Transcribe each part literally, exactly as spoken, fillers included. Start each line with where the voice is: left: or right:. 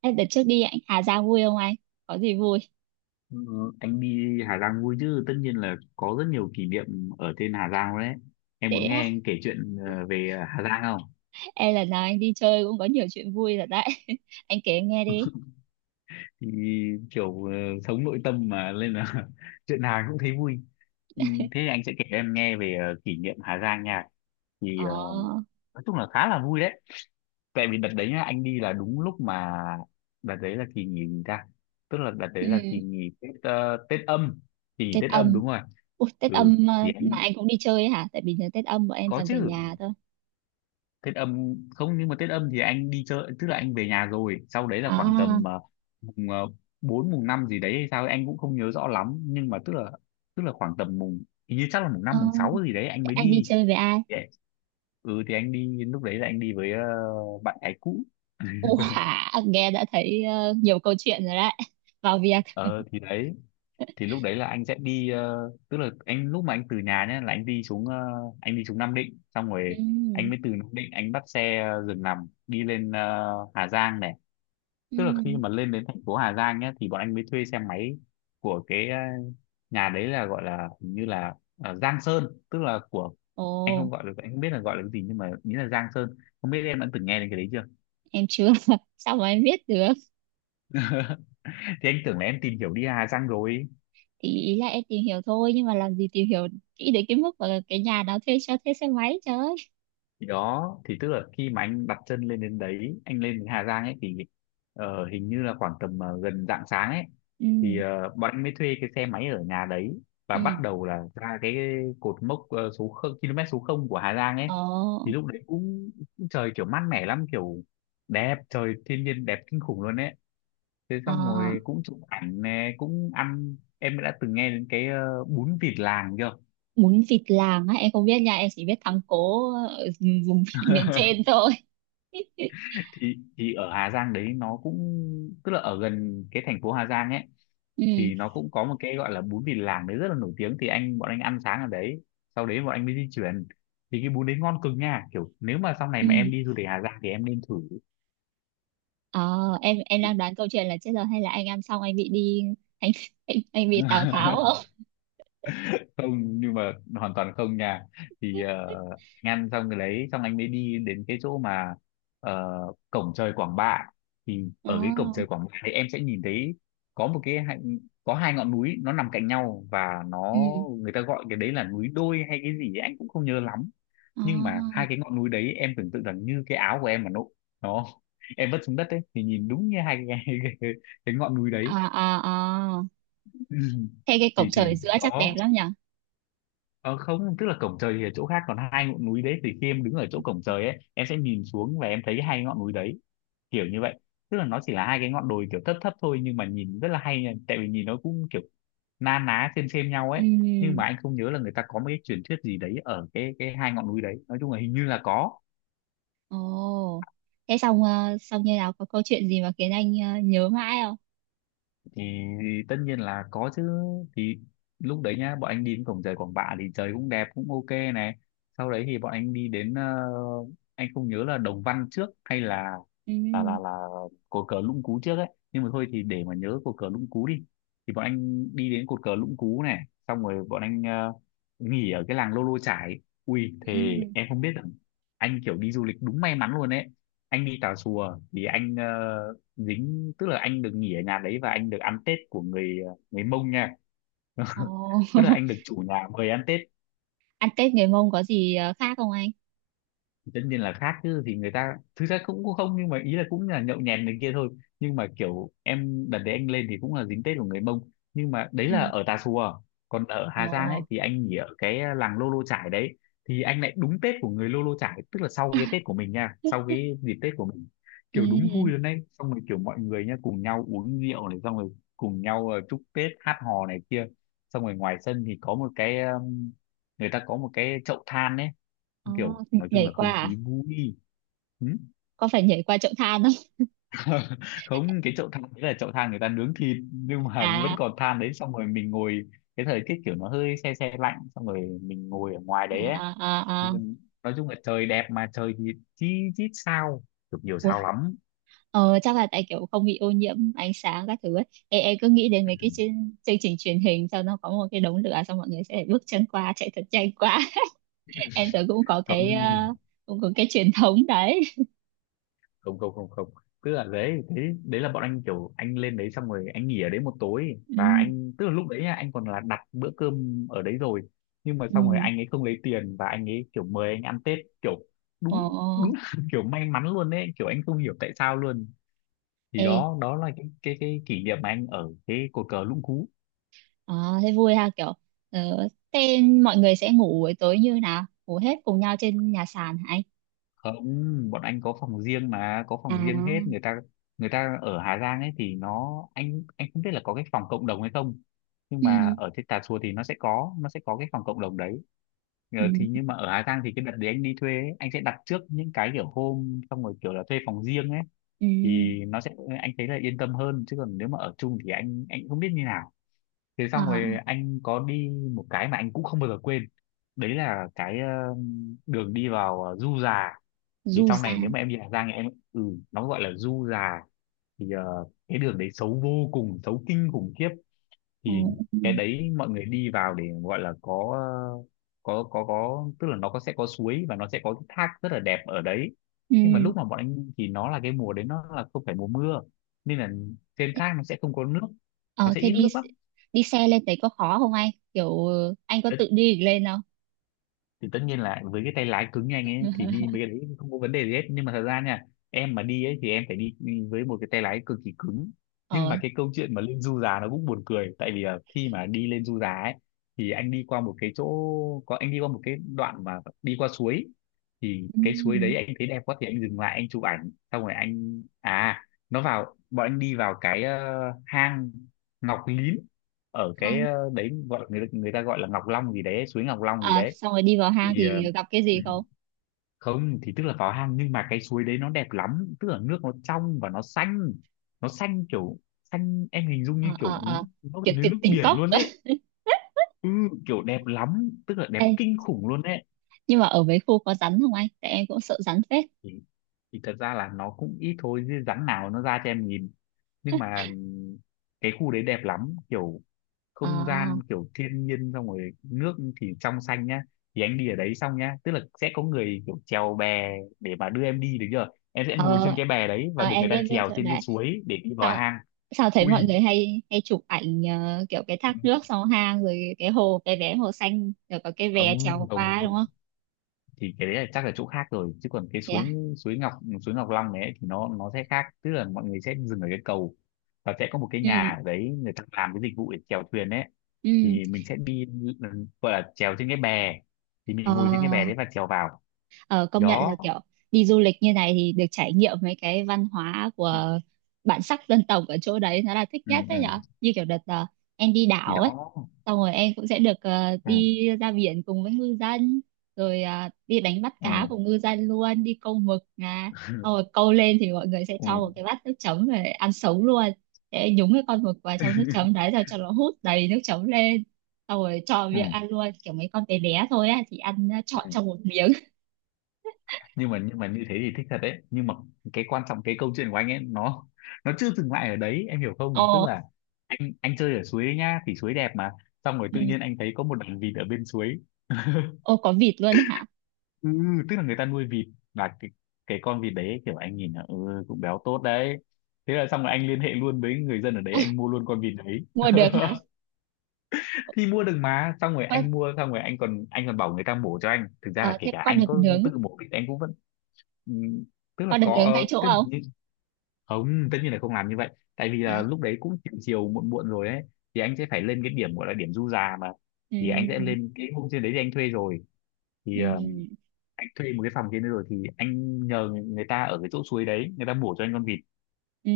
right: Ê, đợt trước đi anh Hà Giang vui không anh? Có gì vui?
left: Ừ, anh đi Hà Giang vui chứ, tất nhiên là có rất nhiều kỷ niệm ở trên Hà Giang đấy. Em muốn
right: Thế
left: nghe
right: á,
left: anh kể chuyện ờ, về Hà Giang không?
right: em lần nào anh đi chơi cũng có nhiều chuyện vui rồi đấy. Anh kể em nghe đi.
left: Thì kiểu ờ, sống nội tâm mà nên là chuyện nào cũng thấy vui. Ừ, thế thì anh sẽ kể em nghe về ờ, kỷ niệm Hà Giang nha. Thì
right: Ờ,
left: ờ, nói chung là khá là vui đấy. Tại vì đợt đấy nhá, anh đi là đúng lúc mà, đợt đấy là kỳ nghỉ gì ta, tức là đợt đấy
right: ừ,
left: là kỳ nghỉ Tết, ờ, Tết âm, kỳ nghỉ
right: Tết
left: Tết âm
right: âm.
left: đúng rồi.
right: Ui, Tết
left: Ừ
right: âm
left: thì
right: ờ,
left: anh
right: mà anh cũng đi chơi ấy hả? Tại bình thường Tết âm bọn em
left: có
right: toàn về
left: chứ.
right: nhà thôi.
left: Tết âm không, nhưng mà Tết âm thì anh đi chơi, tức là anh về nhà rồi sau đấy là khoảng
right: À,
left: tầm ờ, mùng uh, bốn, mùng năm gì đấy hay sao ấy, anh cũng không nhớ rõ lắm, nhưng mà tức là tức là khoảng tầm mùng, hình như chắc là mùng
right: ờ,
left: năm mùng sáu gì đấy anh
right: thế
left: mới
right: anh đi
left: đi.
right: chơi với ai?
left: Thì- ừ thì anh đi, lúc đấy là anh đi với ờ, bạn gái cũ.
right: Ủa, nghe đã thấy ờ, nhiều câu chuyện rồi đấy. Vào việc.
left: Ờ thì đấy, thì lúc đấy là anh sẽ đi, ờ, tức là anh lúc mà anh từ nhà nhá là anh đi xuống ờ, anh đi xuống Nam Định xong rồi.
right: Ừ,
left: Anh mới từ Nam Định anh bắt xe ờ, giường nằm đi lên ờ, Hà Giang này.
right: ừ.
left: Tức là khi mà lên đến thành phố Hà Giang nhé thì bọn anh mới thuê xe máy của cái ờ, nhà đấy, là gọi là hình như là ờ, Giang Sơn, tức là của,
right: Ồ,
left: anh không gọi được, anh không biết là gọi là cái gì nhưng mà nghĩ là Giang Sơn. Không biết em đã từng nghe đến cái đấy chưa.
right: em chưa. Sao mà em biết được?
left: Thì anh tưởng là em tìm hiểu đi Hà Giang rồi.
right: Ý ý là em tìm hiểu thôi nhưng mà làm gì tìm hiểu kỹ đến cái mức mà cái nhà đó thuê cho thuê xe máy trời ơi.
left: Thì đó, thì tức là khi mà anh đặt chân lên đến đấy, anh lên đến Hà Giang ấy thì ờ, hình như là khoảng tầm ờ, gần rạng sáng ấy. Thì
right: Ừ,
left: ờ, bọn anh mới thuê cái xe máy ở nhà đấy và
right: ừ,
left: bắt đầu là ra cái cột mốc ờ, số không, km số không của Hà Giang ấy.
right: ờ.
left: Thì lúc đấy cũng, cũng trời kiểu mát mẻ lắm, kiểu đẹp trời, thiên nhiên đẹp kinh khủng luôn ấy. Thế xong
right: À,
left: rồi cũng chụp ảnh nè, cũng ăn. Em đã từng nghe đến cái ờ, bún vịt làng chưa?
right: bún vịt làng á, em không biết nha, em chỉ biết thắng cố ở vùng miền trên thôi.
left: thì thì ở Hà Giang đấy nó cũng, tức là ở gần cái thành phố Hà Giang ấy,
right: Ừ,
left: thì nó cũng có một cái gọi là bún Vịt Làng đấy rất là nổi tiếng. Thì anh bọn anh ăn sáng ở đấy, sau đấy bọn anh mới di chuyển. Thì cái bún đấy ngon cực nha, kiểu nếu mà sau này
right: ừ,
left: mà em đi du lịch Hà Giang thì em nên thử.
right: ờ. em em đang đoán câu chuyện là chết rồi hay là anh ăn xong anh bị đi, anh anh, anh bị Tào Tháo không?
left: Không, nhưng mà hoàn toàn không nha. Thì ờ, anh ăn xong cái đấy xong anh mới đi đến cái chỗ mà ờ, cổng trời Quảng Bạ. Thì
right: Ờ,
left: ở cái cổng trời Quảng Bạ thì em sẽ nhìn thấy có một cái hai- có hai ngọn núi nó nằm cạnh nhau, và nó,
right: ừ,
left: người ta gọi cái đấy là núi đôi hay cái gì ấy, anh cũng không nhớ lắm. Nhưng mà hai
right: ờ,
left: cái ngọn núi đấy, em tưởng tượng rằng như cái áo của em mà nó nó em vứt xuống đất ấy, thì nhìn đúng như hai cái, cái, cái ngọn núi đấy.
right: à à à, thế cái cổng
left: thì thì
right: trời giữa chắc đẹp
left: đó.
right: lắm nhỉ?
left: Ờ, Không, tức là cổng trời thì ở chỗ khác, còn hai ngọn núi đấy thì khi em đứng ở chỗ cổng trời ấy em sẽ nhìn xuống và em thấy hai ngọn núi đấy, kiểu như vậy. Tức là nó chỉ là hai cái ngọn đồi kiểu thấp thấp thôi, nhưng mà nhìn rất là hay nha, tại vì nhìn nó cũng kiểu na ná xem xem nhau ấy.
right: Ừ.
left: Nhưng mà anh không nhớ là người ta có một cái truyền thuyết gì đấy ở cái cái hai ngọn núi đấy, nói chung là hình như là có.
right: Ồ, thế xong ờ, xong như nào, có câu chuyện gì mà khiến anh ờ, nhớ mãi không?
left: Thì tất nhiên là có chứ. Thì lúc đấy nhá, bọn anh đi đến cổng trời Quảng Bạ thì trời cũng đẹp, cũng ok này. Sau đấy thì bọn anh đi đến ờ, anh không nhớ là Đồng Văn trước hay là,
right: Ừ,
left: là là là cột cờ Lũng Cú trước ấy, nhưng mà thôi thì để mà nhớ cột cờ Lũng Cú đi. Thì bọn anh đi đến cột cờ Lũng Cú này, xong rồi bọn anh ờ, nghỉ ở cái làng Lô Lô Chải. Ui,
right: ừ.
left: thề em không biết rằng anh kiểu đi du lịch đúng may mắn luôn ấy. Anh đi Tà Xùa thì anh ờ, dính, tức là anh được nghỉ ở nhà đấy và anh được ăn Tết của người ờ, người Mông nha.
right: Ồ,
left: Tức là anh được chủ nhà mời ăn Tết.
right: ăn Tết người Mông có gì ờ, khác không anh?
left: Tất nhiên là khác chứ. Thì người ta thực ra cũng cũng không, nhưng mà ý là cũng là nhậu nhẹt này kia thôi. Nhưng mà kiểu em, đợt đấy anh lên thì cũng là dính Tết của người Mông, nhưng mà đấy
right: Ừ.
left: là ở Tà Xùa. Còn ở
right: Ồ,
left: Hà Giang ấy thì anh nghỉ ở cái, à, làng Lô Lô Chải đấy. Thì anh lại đúng Tết của người Lô Lô Chải, tức là sau cái Tết của mình nha, sau cái dịp Tết của mình.
right: ừ.
left: Kiểu đúng vui luôn đấy, xong rồi kiểu mọi người nha cùng nhau uống rượu này, xong rồi cùng nhau ờ, chúc Tết hát hò này kia. Xong rồi ngoài sân thì có một cái um, người ta có một cái chậu than ấy,
right: Ồ,
left: kiểu nói chung
right: nhảy
left: là
right: qua
left: không
right: à?
left: khí vui. Ừ.
right: Có phải nhảy qua chậu than không?
left: Không, cái chậu than đấy là chậu than người ta nướng thịt nhưng mà vẫn
right: À,
left: còn than đấy, xong rồi mình ngồi, cái thời tiết kiểu nó hơi se se lạnh, xong rồi mình ngồi ở ngoài
right: à,
left: đấy ấy.
right: à,
left: Ừ,
right: à, à.
left: nói chung là trời đẹp mà trời thì chi chít sao, được nhiều
right: Ui.
left: sao lắm.
right: Ờ, chắc là tại kiểu không bị ô nhiễm ánh sáng các thứ ấy. Ê, em cứ nghĩ đến mấy cái chương, chương trình truyền hình sau nó có một cái đống lửa xong mọi người sẽ bước chân qua chạy thật nhanh quá.
left: Ừ.
right: Em tưởng cũng có
left: Không,
right: cái ờ, cũng có cái truyền thống đấy.
left: không, không, không, không, tức là đấy, đấy, đấy là bọn anh kiểu anh lên đấy xong rồi anh nghỉ ở đấy một tối,
right: Ừ,
left: và anh, tức là lúc đấy nhá, anh còn là đặt bữa cơm ở đấy rồi, nhưng mà xong rồi
right: ừ,
left: anh ấy không lấy tiền và anh ấy kiểu mời anh ăn Tết kiểu
right: ồ,
left: đúng, đúng là kiểu may mắn luôn đấy, kiểu anh không hiểu tại sao luôn. Thì
right: ê,
left: đó, đó là cái cái cái kỷ niệm mà anh ở cái cột cờ Lũng Cú.
right: ờ, thế vui ha, kiểu ờ, thế mọi người sẽ ngủ buổi tối như nào, ngủ hết cùng nhau trên nhà sàn hả anh?
left: Không, bọn anh có phòng riêng mà, có
right: À,
left: phòng riêng hết. Người ta người ta, ở Hà Giang ấy thì nó, anh anh không biết là có cái phòng cộng đồng hay không, nhưng
right: ừ,
left: mà ở trên Tà Xùa thì nó sẽ có nó sẽ có cái phòng cộng đồng đấy. Ờ,
right: ừ,
left: thì nhưng mà ở Hà Giang thì cái đợt đấy anh đi thuê ấy, anh sẽ đặt trước những cái kiểu hôm, xong rồi kiểu là thuê phòng riêng ấy,
right: ừ,
left: thì nó sẽ, anh thấy là yên tâm hơn, chứ còn nếu mà ở chung thì anh anh cũng không biết như nào. Thế xong
right: ờ,
left: rồi anh có đi một cái mà anh cũng không bao giờ quên, đấy là cái ờ, đường đi vào ờ, Du Già.
right: du
left: Thì sau
right: ra,
left: này nếu mà em đi Hà Giang thì em, ừ, nó gọi là du già. Thì ờ, cái đường đấy xấu vô cùng, xấu kinh khủng khiếp.
right: ờ,
left: Thì
right: ừ,
left: cái đấy mọi người đi vào để gọi là có ờ, có có có, tức là nó có sẽ có suối và nó sẽ có cái thác rất là đẹp ở đấy. Nhưng mà lúc
right: ừ,
left: mà bọn anh đi thì nó là cái mùa đấy, nó là không phải mùa mưa, nên là trên thác nó sẽ không có nước, nó
right: ờ
left: sẽ
right: thế
left: ít
right: đi,
left: nước lắm.
right: đi xe lên đấy có khó không anh, kiểu anh có tự đi được lên không?
left: Thì tất nhiên là với cái tay lái cứng nhanh ấy thì đi mấy cái đấy không có vấn đề gì hết, nhưng mà thật ra nha, em mà đi ấy thì em phải đi đi với một cái tay lái cực kỳ cứng. Nhưng mà
right: Ờ,
left: cái câu chuyện mà lên du già nó cũng buồn cười, tại vì là khi mà đi lên du già ấy thì anh đi qua một cái chỗ có anh đi qua một cái đoạn mà đi qua suối. Thì
right: ừ.
left: cái suối đấy anh thấy đẹp quá thì anh dừng lại anh chụp ảnh, xong rồi anh, à, nó vào, bọn anh đi vào cái ờ, hang Ngọc Lín. Ở cái
right: Hang.
left: ờ, đấy gọi, người người ta gọi là Ngọc Long gì đấy, suối Ngọc Long gì
right: À,
left: đấy.
right: xong rồi đi vào hang
left: Thì ờ,
right: thì gặp cái
left: ừ,
right: gì không?
left: không, thì tức là vào hang, nhưng mà cái suối đấy nó đẹp lắm, tức là nước Nó trong và nó xanh. Nó xanh kiểu xanh, em hình dung như
right: Ờ, ờ,
left: kiểu
right: ờ,
left: nó
right: kiểu,
left: gần như
right: kiểu
left: nước
right: tỉnh
left: biển
right: cốc.
left: luôn đấy. Ừ, kiểu đẹp lắm, tức là đẹp
right: Ê,
left: kinh khủng luôn đấy.
right: nhưng mà ở mấy khu có rắn không anh, tại em cũng sợ rắn phết.
left: thì, thì thật ra là nó cũng ít thôi chứ rắn nào nó ra cho em nhìn. Nhưng mà cái khu đấy đẹp lắm, kiểu không
right: À,
left: gian kiểu thiên nhiên, xong rồi nước thì trong xanh nhá. Thì anh đi ở đấy xong nhá, tức là sẽ có người kiểu chèo bè để mà đưa em đi được chưa. Em sẽ ngồi trên
right: ờ,
left: cái bè đấy và
right: ờ,
left: được người
right: em
left: ta
right: biết biết
left: chèo
right: chỗ
left: trên cái
right: đấy.
left: suối để đi vào
right: Sao,
left: hang.
right: sao thấy
left: Ui,
right: mọi người hay hay chụp ảnh ờ, kiểu cái thác nước sau hang rồi cái hồ cái vé hồ xanh rồi có cái bè
left: không
right: trèo
left: không
right: qua đúng
left: không,
right: không?
left: thì cái đấy là chắc là chỗ khác rồi, chứ còn cái
right: Thế à?
left: suối, suối Ngọc, suối Ngọc Long này ấy, thì nó nó sẽ khác, tức là mọi người sẽ dừng ở cái cầu và sẽ có một cái
right: Ừ,
left: nhà ở đấy, người ta làm cái dịch vụ để chèo thuyền đấy.
right: ừ,
left: Thì mình sẽ đi, ừ, gọi là chèo trên cái bè, thì
right: ờ.
left: mình ngồi trên cái bè đấy và chèo vào
right: Ờ, công nhận là
left: đó.
right: kiểu đi du lịch như này thì được trải nghiệm mấy cái văn hóa của bản sắc dân tộc ở chỗ đấy nó là thích
left: Ừ
right: nhất
left: ừ,
right: đấy nhở, như kiểu đợt ờ, em đi
left: thì
right: đảo ấy,
left: đó.
right: xong rồi em cũng sẽ được ờ,
left: Ừ
right: đi ra biển cùng với ngư dân rồi ờ, đi đánh bắt
left: ừ
right: cá cùng ngư dân luôn, đi câu mực à, xong rồi câu lên thì mọi người sẽ
left: ừ
right: cho một cái bát nước chấm về ăn sống luôn, sẽ nhúng cái con mực vào trong nước chấm đấy rồi cho nó hút đầy nước chấm lên, xong rồi cho
left: ừ
right: miệng ăn luôn kiểu mấy con bé bé thôi á thì ăn ờ, trọn
left: ừ.
right: trong một miếng.
left: Nhưng mà nhưng mà như thế thì thích thật đấy, nhưng mà cái quan trọng, cái câu chuyện của anh ấy nó nó chưa dừng lại ở đấy, em hiểu không. Tức
right: Ồ,
left: là anh anh chơi ở suối ấy nhá, thì suối đẹp mà, xong rồi
right: ừ.
left: tự nhiên anh thấy có một đàn vịt ở bên suối.
right: Ô có vịt luôn hả?
left: Ừ, tức là người ta nuôi vịt. Là cái cái con vịt đấy kiểu anh nhìn là ừ cũng béo tốt đấy. Thế là xong rồi anh liên hệ luôn với người dân ở đấy, anh mua luôn con vịt đấy.
right: Mua được hả?
left: Thì mua được mà, xong rồi
right: Có,
left: anh mua xong rồi anh còn anh còn bảo người ta mổ cho anh, thực ra là
right: ờ,
left: kể
right: thế
left: cả
right: có
left: anh
right: được
left: có
right: nướng,
left: tự mổ thì anh cũng vẫn, ừ, tức là
right: có được
left: có,
right: nướng tại
left: ờ,
right: chỗ
left: tức là
right: không?
left: như, không, tất nhiên là không làm như vậy. Tại vì là
right: Yeah.
left: lúc đấy cũng chiều chiều muộn muộn rồi ấy, thì anh sẽ phải lên cái điểm gọi là điểm du già mà.
right: Ừ,
left: Thì anh sẽ lên cái hôm trên đấy thì anh thuê rồi, thì ờ,
right: ừ,
left: anh thuê một cái phòng trên đấy rồi thì anh nhờ người ta ở cái chỗ suối đấy, người ta mổ cho anh con vịt.
right: ừ.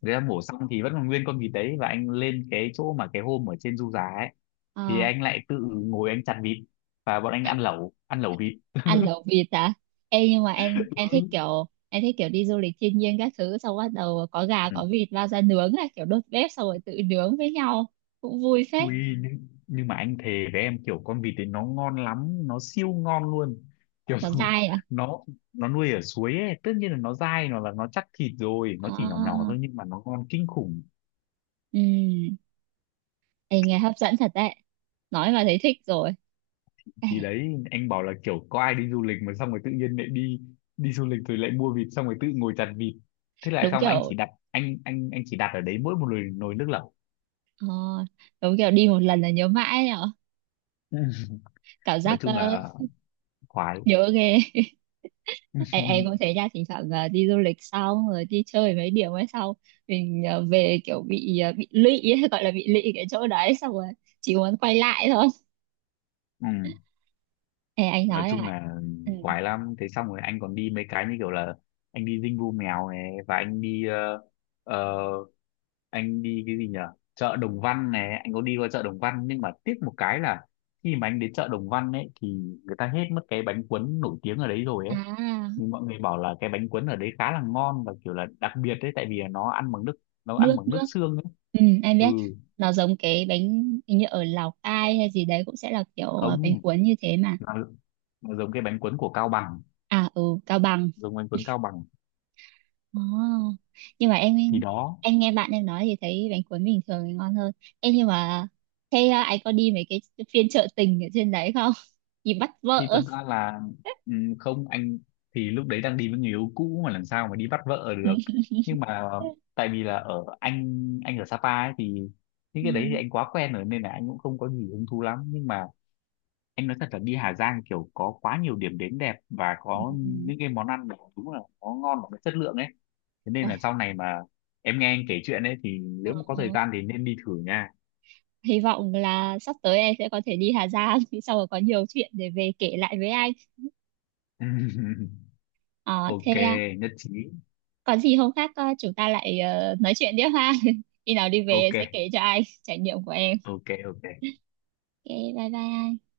left: Người ta mổ xong thì vẫn còn nguyên con vịt đấy, và anh lên cái chỗ mà cái hôm ở trên du già ấy, thì
right: Ờ,
left: anh lại tự ngồi anh chặt vịt, và bọn anh ăn lẩu, ăn lẩu vịt.
right: ăn lẩu vịt à? Ê nhưng mà em em thích kiểu em thích kiểu đi du lịch thiên nhiên các thứ xong bắt đầu có gà
left: Ừ.
right: có vịt lao ra nướng này, kiểu đốt bếp xong rồi tự nướng với nhau cũng vui phết.
left: Ui, nhưng, nhưng mà anh thề với em, kiểu con vịt ấy nó ngon lắm, nó siêu ngon luôn, kiểu
right: Nó dai à?
left: nó nó nuôi ở suối ấy, tất nhiên là nó dai, nó là nó chắc thịt rồi, nó chỉ nhỏ nhỏ
right: À,
left: thôi nhưng mà nó ngon kinh khủng.
right: ừ. Ê, nghe hấp dẫn thật đấy, nói mà thấy thích rồi. Ê,
left: Thì đấy anh bảo là kiểu có ai đi du lịch mà xong rồi tự nhiên lại đi, đi du lịch rồi lại mua vịt xong rồi tự ngồi chặt vịt. Thế lại
right: đúng
left: xong, anh
right: kiểu,
left: chỉ đặt anh anh anh chỉ đặt ở đấy mỗi một nồi, nồi nước lẩu.
right: ờ, đúng kiểu đi một lần là nhớ mãi nhở, cảm
left: Nói
right: giác
left: chung
right: ờ,
left: là khoái.
right: nhớ ghê. em, em cũng thế nha, thỉnh thoảng ờ, đi du lịch xong rồi đi chơi mấy điểm ấy xong mình ờ, về kiểu bị ờ, bị lụy ấy, gọi là bị lụy cái chỗ đấy xong rồi chỉ muốn quay lại thôi.
left: Ừ.
right: Ê, anh
left: Nói
right: nói
left: chung
right: lại.
left: là
right: Ừ.
left: quái lắm. Thế xong rồi anh còn đi mấy cái như kiểu là anh đi dinh vu mèo này, và anh đi ờ, ờ, anh đi cái gì nhở, chợ Đồng Văn này, anh có đi qua chợ Đồng Văn, nhưng mà tiếc một cái là khi mà anh đến chợ Đồng Văn ấy thì người ta hết mất cái bánh cuốn nổi tiếng ở đấy rồi ấy.
right: À
left: Nhưng mọi người bảo là cái bánh cuốn ở đấy khá là ngon và kiểu là đặc biệt đấy, tại vì là nó ăn bằng nước, nó ăn
right: nước
left: bằng nước
right: nước.
left: xương ấy.
right: Ừ, em
left: Ừ,
right: biết, nó giống cái bánh hình như ở Lào Cai hay gì đấy cũng sẽ là kiểu ờ, bánh
left: không,
right: cuốn như thế mà.
left: nó, nó giống cái bánh cuốn của Cao Bằng,
right: À ừ Cao Bằng.
left: giống bánh cuốn Cao Bằng.
right: Ồ, nhưng mà em
left: Thì đó.
right: em nghe bạn em nói thì thấy bánh cuốn bình thường thì ngon hơn. Em nhưng mà thế à, anh có đi mấy cái phiên chợ tình ở trên đấy không? Đi bắt
left: Thì
right: vợ.
left: thật ra là ừm, không anh, thì lúc đấy đang đi với người yêu cũ mà làm sao mà đi bắt vợ được. Nhưng mà tại vì là ở anh anh ở Sapa ấy, thì những
right: Ừ.
left: cái đấy thì
right: Ừ.
left: anh quá quen rồi nên là anh cũng không có gì hứng thú lắm. Nhưng mà anh nói thật là đi Hà Giang kiểu có quá nhiều điểm đến đẹp và
right: Ừ.
left: có những cái món ăn mà đúng là nó ngon và nó chất lượng ấy. Thế nên
right: Ôi,
left: là sau này mà em nghe anh kể chuyện ấy thì nếu
right: ờ,
left: mà có thời
right: ờ.
left: gian thì nên đi thử nha.
right: Hy vọng là sắp tới em sẽ có thể đi Hà Giang thì sau rồi có nhiều chuyện để về kể lại với anh. Ờ, thế à,
left: ô kê, nhất trí.
right: còn gì hôm khác ờ, chúng ta lại ờ, nói chuyện tiếp ha. Khi nào đi về em
left: ô kê,
right: sẽ kể cho anh trải nghiệm của em.
left: ô kê, ô kê.
right: Ok, bye bye anh.